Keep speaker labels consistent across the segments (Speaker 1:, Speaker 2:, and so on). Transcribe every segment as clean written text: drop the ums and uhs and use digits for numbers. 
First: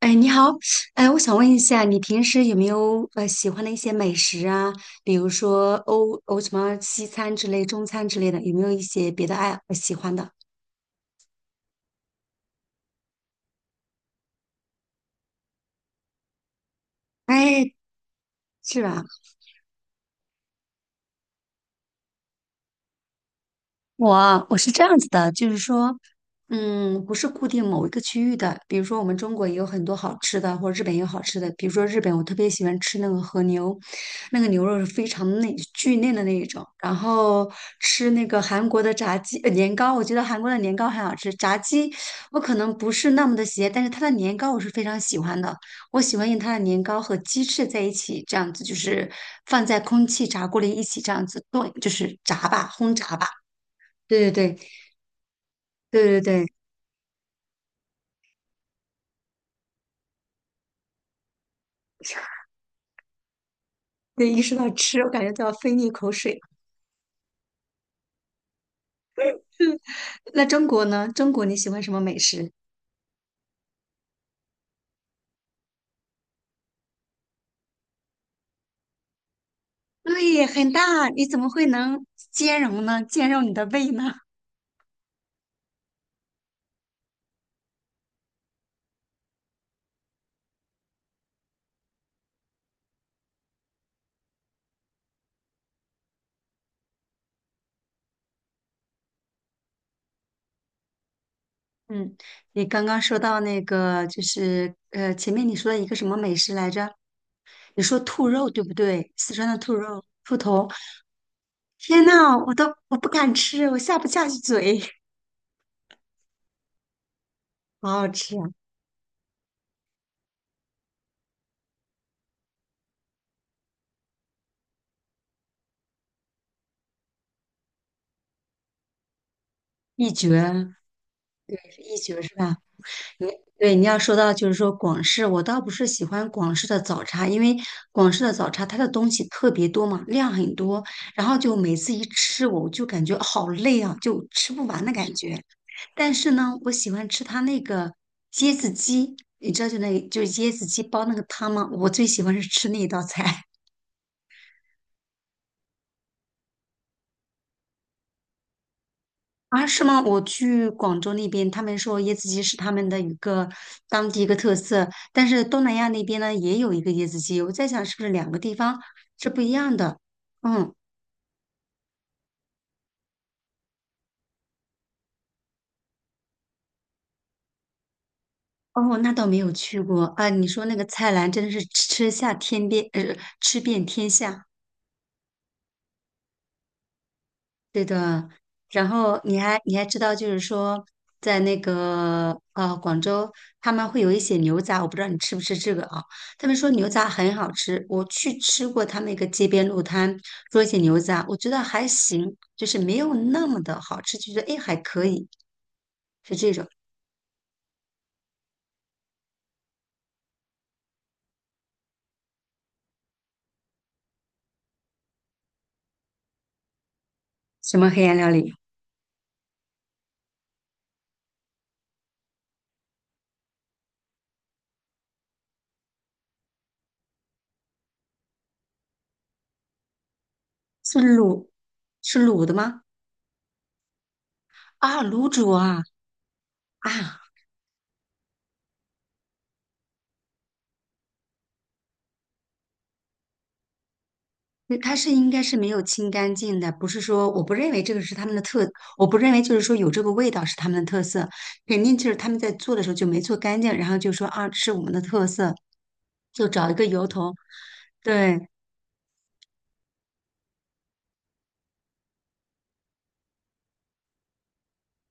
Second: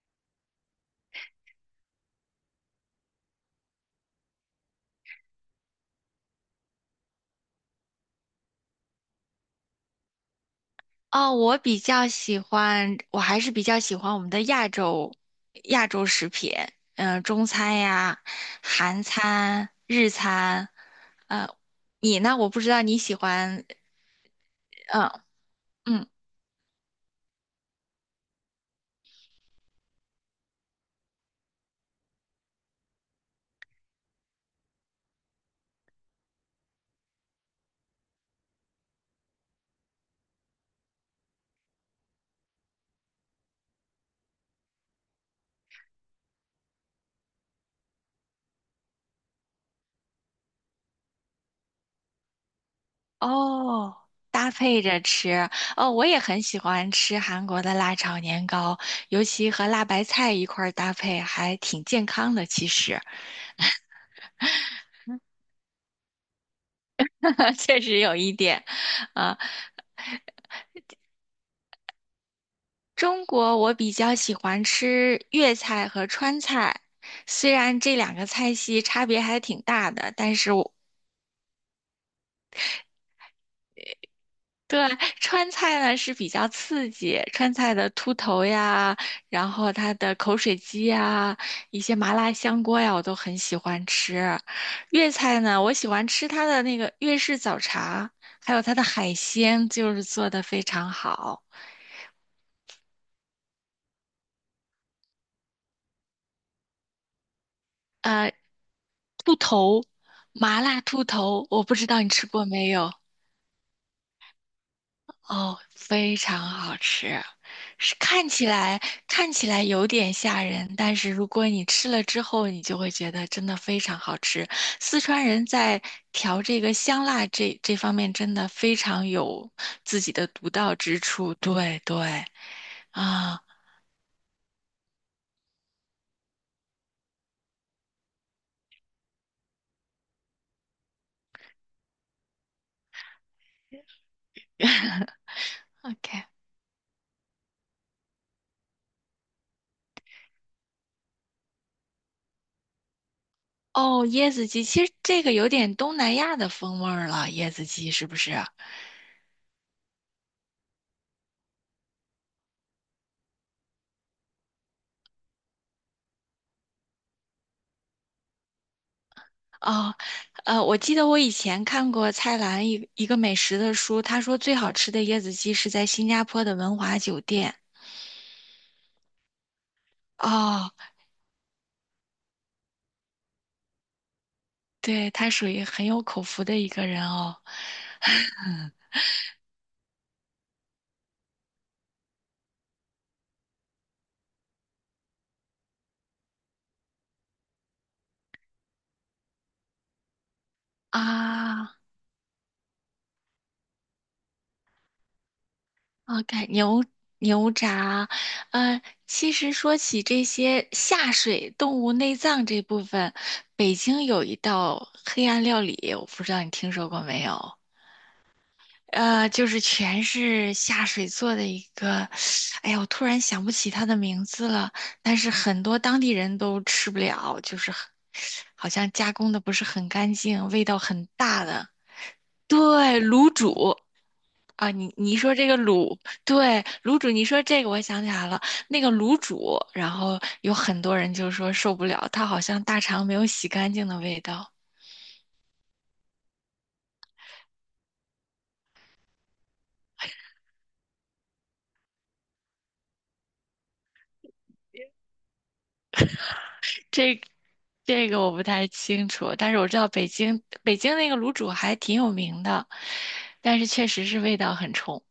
Speaker 1: 哎，你好。哎，我想问一下，你平时有没有喜欢的一些美食啊？比如说什么西餐之类、中餐之类的，有没有一些别的喜欢的？
Speaker 2: 哦，我比较喜欢，我还是比较喜欢我们的亚洲食品，嗯、中
Speaker 1: 哎，
Speaker 2: 餐呀、
Speaker 1: 是吧？
Speaker 2: 韩餐、日餐。呃，你呢？我不知道你喜欢。
Speaker 1: 我是这样子
Speaker 2: 嗯
Speaker 1: 的，就是说，
Speaker 2: 嗯。
Speaker 1: 嗯，不是固定某一个区域的。比如说，我们中国也有很多好吃的，或者日本也有好吃的。比如说，日本我特别喜欢吃那个和牛，那个牛肉是非常嫩、巨嫩的那一种。然后吃那个韩国的炸鸡、年糕，我觉得韩国的年糕很好吃。炸鸡我可能不是那么的喜爱，但是它的年糕我是非常喜欢的。我喜欢用它的年糕和鸡翅在一起，这样子就是放在空气炸锅里一起这样子炖，就是炸吧，轰炸吧。
Speaker 2: 哦，
Speaker 1: 对
Speaker 2: 搭
Speaker 1: 对
Speaker 2: 配着吃。哦，
Speaker 1: 对
Speaker 2: 我也
Speaker 1: 对
Speaker 2: 很
Speaker 1: 对对。
Speaker 2: 喜欢吃韩国的辣炒年糕，尤其和辣白菜一块儿搭配，还挺健康 的，其实。
Speaker 1: 对，一说到吃，我感觉都要分一口水。
Speaker 2: 确实有一点。啊。
Speaker 1: 嗯。那中国呢？中国你喜欢什么美食？
Speaker 2: 中国我比较喜欢吃粤菜和川菜，虽然这两个菜系差别还挺大的，但
Speaker 1: 对，
Speaker 2: 是
Speaker 1: 很
Speaker 2: 我
Speaker 1: 大，你怎么会能兼容呢？兼容你的胃呢？
Speaker 2: 对川菜呢是比较刺激，川菜的秃头呀，然后它的口水鸡呀，一些麻辣香锅呀，我都很喜欢吃。粤菜呢，我喜欢吃它的那个粤式早茶，还有它的海鲜，就是做的非常好。
Speaker 1: 嗯，你刚刚说到那个，就是前面你说的一个什么美食来着？你说兔
Speaker 2: 呃，
Speaker 1: 肉对不对？四
Speaker 2: 兔
Speaker 1: 川的兔
Speaker 2: 头，
Speaker 1: 肉、兔
Speaker 2: 麻
Speaker 1: 头，
Speaker 2: 辣兔头，我不知道
Speaker 1: 天
Speaker 2: 你吃
Speaker 1: 呐，
Speaker 2: 过
Speaker 1: 我都
Speaker 2: 没有。
Speaker 1: 我不敢吃，我下不下去嘴，
Speaker 2: 哦，非常好吃，
Speaker 1: 好
Speaker 2: 是
Speaker 1: 好
Speaker 2: 看
Speaker 1: 吃啊。
Speaker 2: 起来有点吓人，但是如果你吃了之后，你就会觉得真的非常好吃。四川人在调这个香辣这方面真的非常有自
Speaker 1: 一
Speaker 2: 己的独
Speaker 1: 绝，
Speaker 2: 到之处。
Speaker 1: 也
Speaker 2: 对
Speaker 1: 是一绝
Speaker 2: 对。
Speaker 1: 是吧？你
Speaker 2: 啊
Speaker 1: 对你要说到就是说广式，我倒不是喜欢广式的早茶，因为广式的早茶它的东西特别多嘛，量很多，然后就每次一吃我就感觉好累啊，就吃不完的感觉。但
Speaker 2: ，OK。
Speaker 1: 是呢，我喜欢吃它那个椰子鸡，你知道就那个就是椰子鸡煲那个汤吗？我最喜欢是吃那一道菜。
Speaker 2: 哦，椰子鸡，其实这个有点东南亚的风味儿了，椰子鸡是不是？
Speaker 1: 啊，是吗？我去广州那边，他们说椰子鸡是他们的一个当地一个特色，但是东南亚那边呢也有一个椰子鸡，我在想是不是两个地方是不一样
Speaker 2: 哦，
Speaker 1: 的？嗯。
Speaker 2: 我记得我以前看过蔡澜一个美食的书，他说最好吃的椰子鸡是在新加坡的文华酒店。
Speaker 1: 哦，那倒没有去过啊。你说
Speaker 2: 哦，
Speaker 1: 那个菜篮真的是吃下天边，吃遍天下。
Speaker 2: 对，他属于很有口福的一个人哦。
Speaker 1: 对的，然后你还知道，就是说，在那个广州，他们会有一些牛杂，我不知道你吃不吃这个啊？他们说牛杂很好吃，我去吃过他们一个街边路摊做一些牛杂，我觉得
Speaker 2: 啊
Speaker 1: 还行，就是没有那么的好吃，就觉得哎还可以，是
Speaker 2: ，OK。
Speaker 1: 这种。
Speaker 2: 牛杂。嗯，其实说起这些下水动物内脏这部分，北京有一道黑暗料理，我不知道你听说过没有？
Speaker 1: 什么黑暗料理？
Speaker 2: 就是全是下水做的一个，哎呀，我突然想不起它的名字了。但是很多当地人都吃不了，就是很好像加工的不是很干净，味道
Speaker 1: 是
Speaker 2: 很大
Speaker 1: 卤
Speaker 2: 的。
Speaker 1: 是卤的
Speaker 2: 对，
Speaker 1: 吗？
Speaker 2: 卤煮啊。你
Speaker 1: 啊，
Speaker 2: 你
Speaker 1: 卤
Speaker 2: 说这
Speaker 1: 煮
Speaker 2: 个
Speaker 1: 啊。
Speaker 2: 卤，对，卤煮，
Speaker 1: 啊，
Speaker 2: 你说这个，我想起来了，那个卤煮，然后有很多人就说受不了，它好像大肠没有洗干净的味道。
Speaker 1: 嗯它是应该是没有清干净的，不是说我不认为这个是他们的特，我不认为就是说有这个味道是他们的特色，肯定就是他们在做的时候就没做干净，然后就说啊，这是我们的特色，就找一个由
Speaker 2: 这
Speaker 1: 头。
Speaker 2: 这个我
Speaker 1: 对，
Speaker 2: 不太清楚，但是我知道北京那个卤煮还挺有名的，但是确实是味道很冲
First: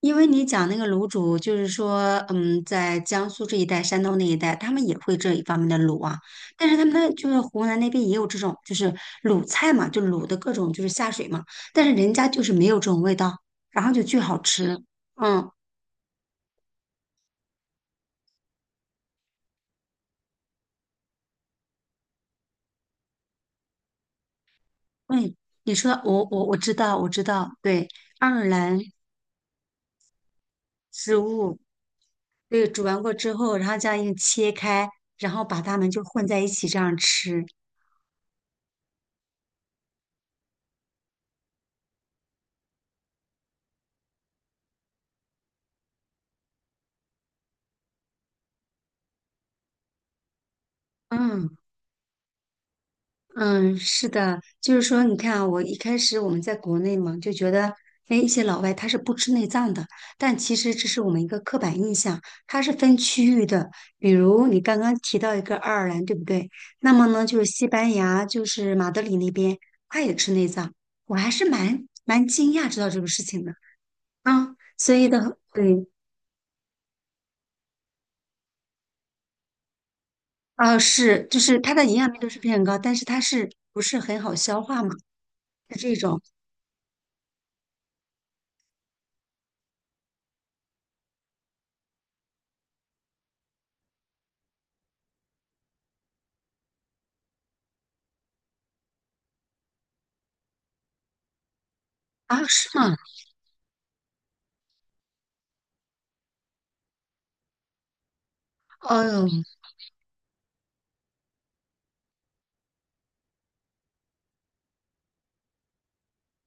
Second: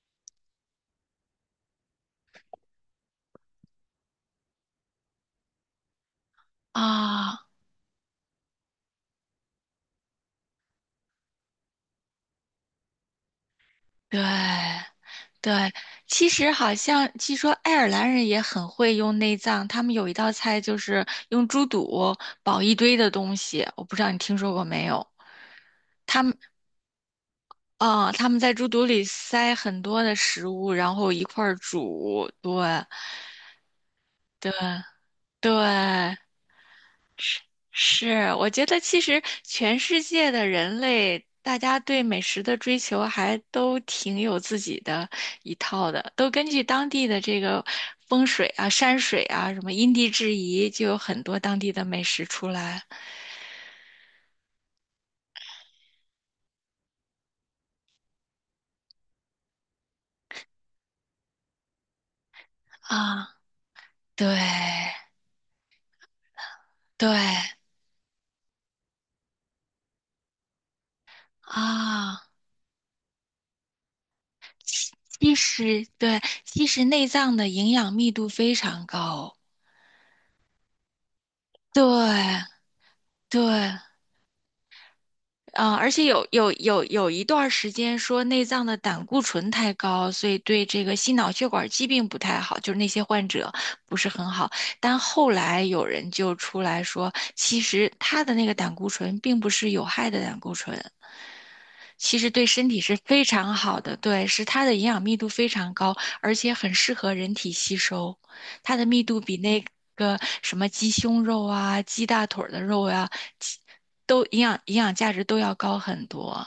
Speaker 1: 因为你讲那个卤煮，就是说，嗯，在江苏这一带、山东那一带，他们也会这一方面的卤啊，但是他们那就是
Speaker 2: 啊。
Speaker 1: 湖南那边也有这种，就是卤菜嘛，就卤的各种就是下水嘛，但是人家就是没有这种味道，然后就巨好吃。
Speaker 2: 对
Speaker 1: 嗯。
Speaker 2: 对。其实好像据说爱尔兰人也很会用内脏，他们有一道菜就是用猪肚煲一堆的东西，我不知道你听说过没有？
Speaker 1: 嗯，你说我知道我知道，对，
Speaker 2: 啊，他
Speaker 1: 爱
Speaker 2: 们
Speaker 1: 尔
Speaker 2: 在猪
Speaker 1: 兰
Speaker 2: 肚里塞很多的食物，然后
Speaker 1: 食
Speaker 2: 一块儿
Speaker 1: 物，
Speaker 2: 煮，对
Speaker 1: 对，煮完过之后，然后这样一切
Speaker 2: 对
Speaker 1: 开，然后把它们就
Speaker 2: 对。
Speaker 1: 混在一起这样
Speaker 2: 是，
Speaker 1: 吃。
Speaker 2: 是，我觉得其实全世界的人类，大家对美食的追求还都挺有自己的一套的，都根据当地的这个风水啊、山水啊、什么因地制宜，就有很多
Speaker 1: 嗯。
Speaker 2: 当地的美食出来
Speaker 1: 嗯，是的，就是说，你看啊，我一开始我们在国内嘛，就觉得，哎，一些老外他是不吃内脏的，但其实这是我们一个刻板印象，它是分区
Speaker 2: 啊。
Speaker 1: 域的。比如你刚
Speaker 2: 对
Speaker 1: 刚提到一个爱尔兰，对不对？那么
Speaker 2: 对
Speaker 1: 呢，就是西班牙，就是马德里那边，他也吃内脏，我还是蛮
Speaker 2: 啊。
Speaker 1: 蛮惊讶知道这个事情的啊。所以
Speaker 2: 其
Speaker 1: 的，
Speaker 2: 实
Speaker 1: 对。
Speaker 2: 对，其实内脏的营养密度非常高。
Speaker 1: 啊，是，就是它的营养密度是非
Speaker 2: 对
Speaker 1: 常高，但是它
Speaker 2: 对。
Speaker 1: 是不是很好消化嘛？
Speaker 2: 嗯，
Speaker 1: 是
Speaker 2: 而
Speaker 1: 这
Speaker 2: 且
Speaker 1: 种。
Speaker 2: 有一段儿时间说内脏的胆固醇太高，所以对这个心脑血管疾病不太好，就是那些患者不是很好。但后来有人就出来说，其实他的那个胆固醇并不是有害的胆固醇，其实
Speaker 1: 啊，
Speaker 2: 对
Speaker 1: 是
Speaker 2: 身体
Speaker 1: 吗？
Speaker 2: 是非常好的，对，是它的营养密度非常高，而且很适合人体吸收。它的密度
Speaker 1: 哦。
Speaker 2: 比那个什么鸡胸肉啊、鸡大腿儿的肉呀、鸡都营养价值都要高很多。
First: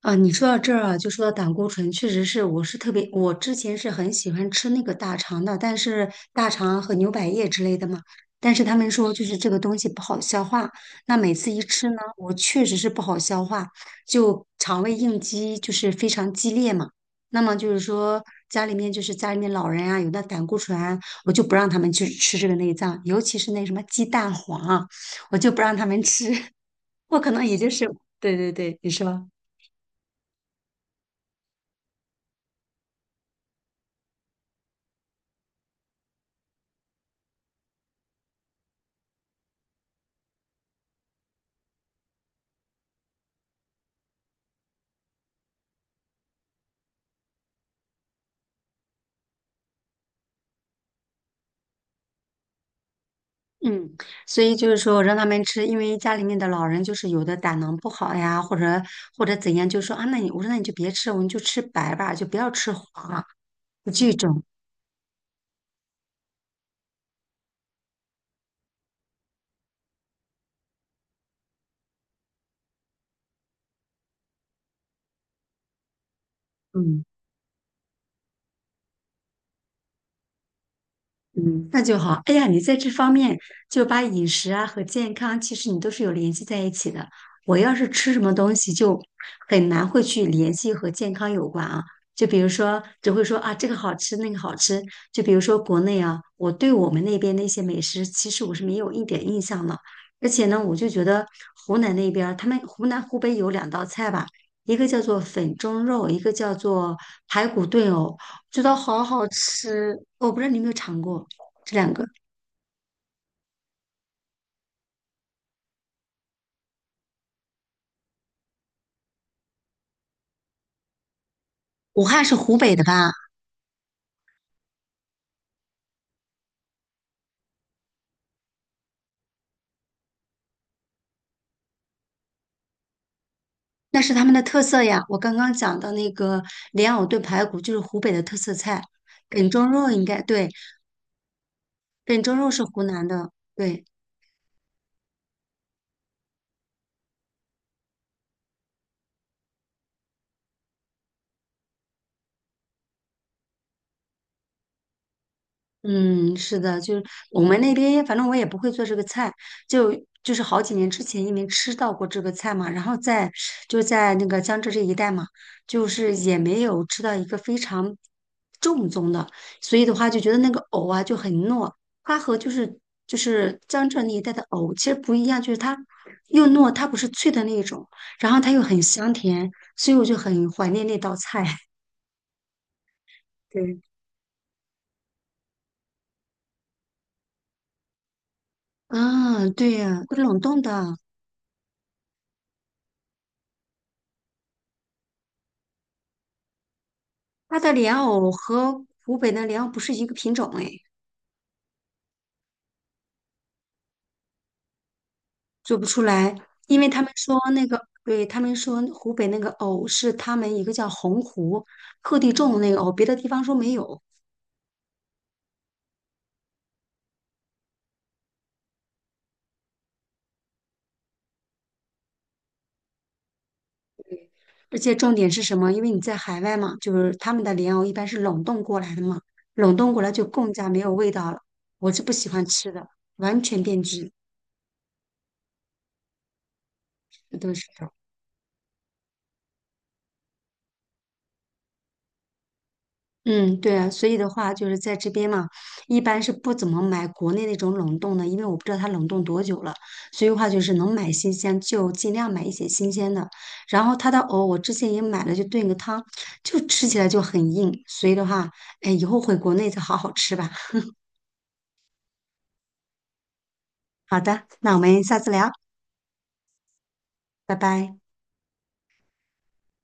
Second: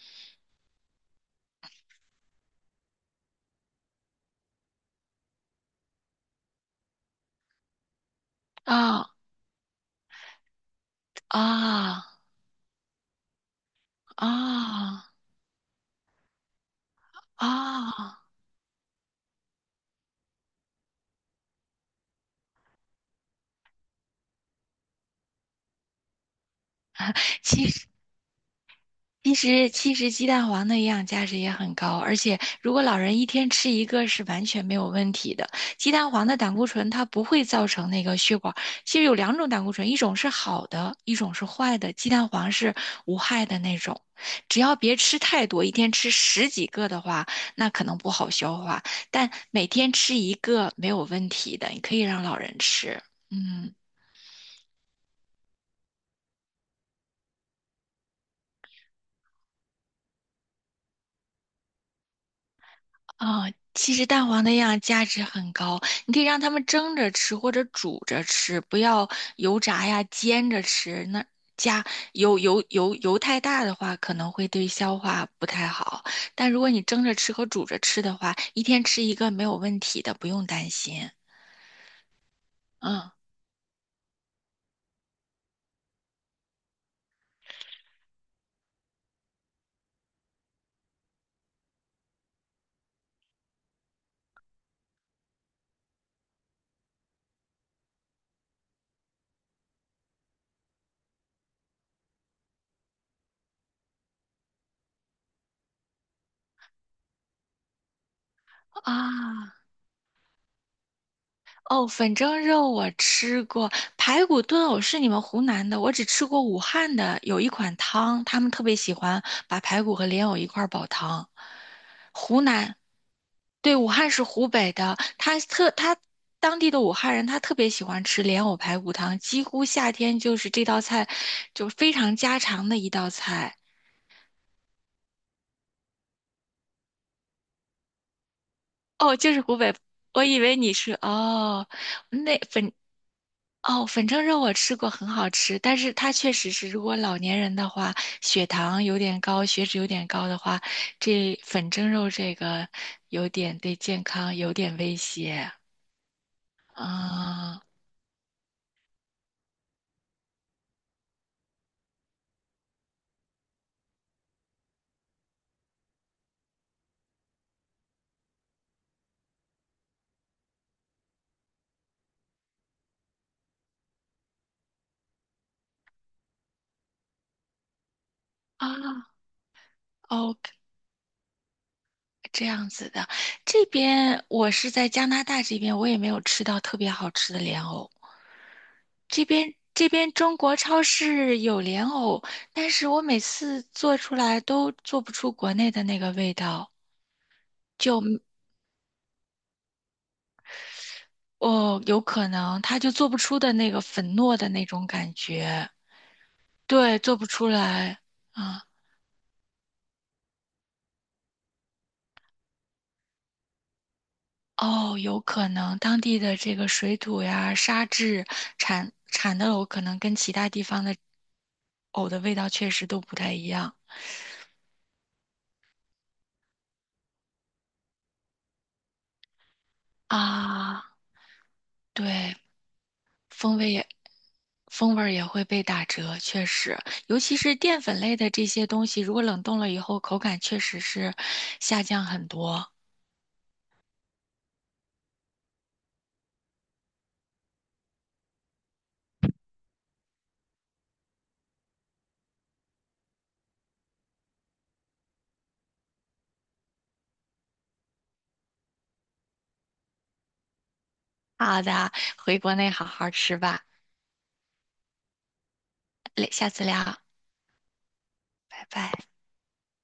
Speaker 1: 啊，你说到这儿啊，就说到胆固醇，确实是，我是特别，我之前是很喜欢吃那个大肠的，但是大肠和牛百叶之类的嘛，但是他们
Speaker 2: 啊
Speaker 1: 说就是这个东西不好消化，那每次一吃呢，
Speaker 2: 啊
Speaker 1: 我确实是不好消化，就肠胃
Speaker 2: 啊
Speaker 1: 应激就是非常激烈嘛。那么就是
Speaker 2: 啊！
Speaker 1: 说家里面老人啊，有那胆固醇啊我就不让他们去吃这个内脏，尤其是那什么鸡蛋黄啊，我就不让他们吃，我可能也
Speaker 2: 其
Speaker 1: 就
Speaker 2: 实，
Speaker 1: 是，对对对，你说。
Speaker 2: 其实鸡蛋黄的营养价值也很高，而且如果老人一天吃一个是完全没有问题的。鸡蛋黄的胆固醇它不会造成那个血管，其实有两种胆固醇，一种是好的，一种是坏的。鸡蛋黄是无害的那种，只要别吃太多，一天吃十几个的话，那可能不好消化，但每天吃一个没有问题的，你可以让老人吃。嗯。
Speaker 1: 嗯，所以就是说让他们吃，因为家里面的老人就是有的胆囊不好呀，或者或者怎样，就说啊，那你我说那你就别吃，我们就吃白吧，就不要吃黄啊，
Speaker 2: 啊、
Speaker 1: 就
Speaker 2: 其实
Speaker 1: 这
Speaker 2: 蛋
Speaker 1: 种。
Speaker 2: 黄那样价值很高，你可以让他们蒸着吃或者煮着吃，不要油炸呀、煎着吃。那加油太大的话，可能会对消化不太好。但如果你
Speaker 1: 嗯。
Speaker 2: 蒸着吃和煮着吃的话，一天吃一个没有问题的，不用担心。
Speaker 1: 嗯，那就好。哎呀，你在这
Speaker 2: 嗯
Speaker 1: 方面就把饮食啊和健康，其实你都是有联系在一起的。我要是吃什么东西，就很难会去联系和健康有关啊。就比如说，只会说啊这个好吃，那个好吃。就比如说国内啊，我对我们那边那些美食，其实我是没有一点印象的。而且呢，我就觉得湖南那边儿他们湖南、湖北有两道菜吧，一个叫做粉蒸肉，一个叫做排骨炖藕，觉得好好
Speaker 2: 啊。
Speaker 1: 吃。我不知道你有没有尝过。这
Speaker 2: 哦，
Speaker 1: 两个，
Speaker 2: 粉蒸肉我吃过，排骨炖藕是你们湖南的，我只吃过武汉的，有一款汤，他们特别喜欢把排骨和莲藕一块儿煲汤。
Speaker 1: 武汉是
Speaker 2: 湖
Speaker 1: 湖北
Speaker 2: 南，
Speaker 1: 的吧？
Speaker 2: 对，武汉是湖北的，他当地的武汉人，他特别喜欢吃莲藕排骨汤，几乎夏天就是这道菜，就非常家常的一道菜。
Speaker 1: 那是他们的特色呀。我刚刚讲的那个莲藕炖排骨就是湖北的特色菜，
Speaker 2: 哦，就是
Speaker 1: 梗
Speaker 2: 湖
Speaker 1: 蒸
Speaker 2: 北，
Speaker 1: 肉应该
Speaker 2: 我以
Speaker 1: 对，
Speaker 2: 为你是哦，
Speaker 1: 梗蒸
Speaker 2: 那
Speaker 1: 肉是
Speaker 2: 粉
Speaker 1: 湖南的，对。
Speaker 2: 哦，粉蒸肉我吃过，很好吃，但是它确实是，如果老年人的话，血糖有点高，血脂有点高的话，这粉蒸肉这个有点对健康有点威胁。
Speaker 1: 嗯，是的，就是我们
Speaker 2: 啊
Speaker 1: 那边，反正我也不会做这个菜，就是好几年之前因为吃到过这个菜嘛，然后就在那个江浙这一带嘛，就是也没有吃到一个非常正宗的，所以的话就觉得那个藕啊就很糯，它和就是江浙那一带的藕其实不一样，就是它又糯，它不是脆的那一种，然后它又很香
Speaker 2: 啊。
Speaker 1: 甜，所以我就
Speaker 2: 哦，
Speaker 1: 很怀念那道菜。
Speaker 2: 这样子的。这
Speaker 1: 对，
Speaker 2: 边我是在加拿大这边，我也没有吃到特别好吃的莲藕。
Speaker 1: 啊，对
Speaker 2: 这
Speaker 1: 呀，
Speaker 2: 边
Speaker 1: 都
Speaker 2: 中
Speaker 1: 冷
Speaker 2: 国
Speaker 1: 冻
Speaker 2: 超
Speaker 1: 的。
Speaker 2: 市有莲藕，但是我每次做出来都做不出国内的那个味道。
Speaker 1: 它的莲
Speaker 2: 就。
Speaker 1: 藕和湖北的莲藕不是一个品种哎，
Speaker 2: 哦，有可能他就做不出的那个粉糯的那种感觉，
Speaker 1: 做不出来，因为
Speaker 2: 对，
Speaker 1: 他们
Speaker 2: 做不
Speaker 1: 说
Speaker 2: 出
Speaker 1: 那个，
Speaker 2: 来
Speaker 1: 对，他们
Speaker 2: 啊。
Speaker 1: 说湖北那个藕是他们一个叫洪湖特地种的那个藕，别的地方说没有。
Speaker 2: 哦，有可能当地的这个水土呀、沙质产的藕，可能跟其他地方的藕的味道确实都不太一样
Speaker 1: 而且重点是什么？因为你在海外嘛，就是他们的莲藕一般是冷冻过来的嘛，冷冻过来就更加没
Speaker 2: 啊。
Speaker 1: 有味道了。我是不喜
Speaker 2: 对，
Speaker 1: 欢吃的，完
Speaker 2: 风
Speaker 1: 全
Speaker 2: 味
Speaker 1: 变
Speaker 2: 也
Speaker 1: 质，
Speaker 2: 风味儿也会被打折，确实，尤其
Speaker 1: 都
Speaker 2: 是
Speaker 1: 是。
Speaker 2: 淀粉类的这些东西，如果冷冻了以后，口感确实是下降很多。
Speaker 1: 嗯，对啊，所以的话就是在这边嘛，一般是不怎么买国内那种冷冻的，因为我不知道它冷冻多久了，所以的话就是能买新鲜就尽量买一些新鲜的。然后它的藕我之前也买了，就炖个汤，就吃起来就很硬，所以的话，哎，以后回国内再好好吃吧。
Speaker 2: 好的，回国内好好吃吧，
Speaker 1: 好的，那我们下次聊，
Speaker 2: 嘞下次聊。
Speaker 1: 拜拜。
Speaker 2: 拜拜。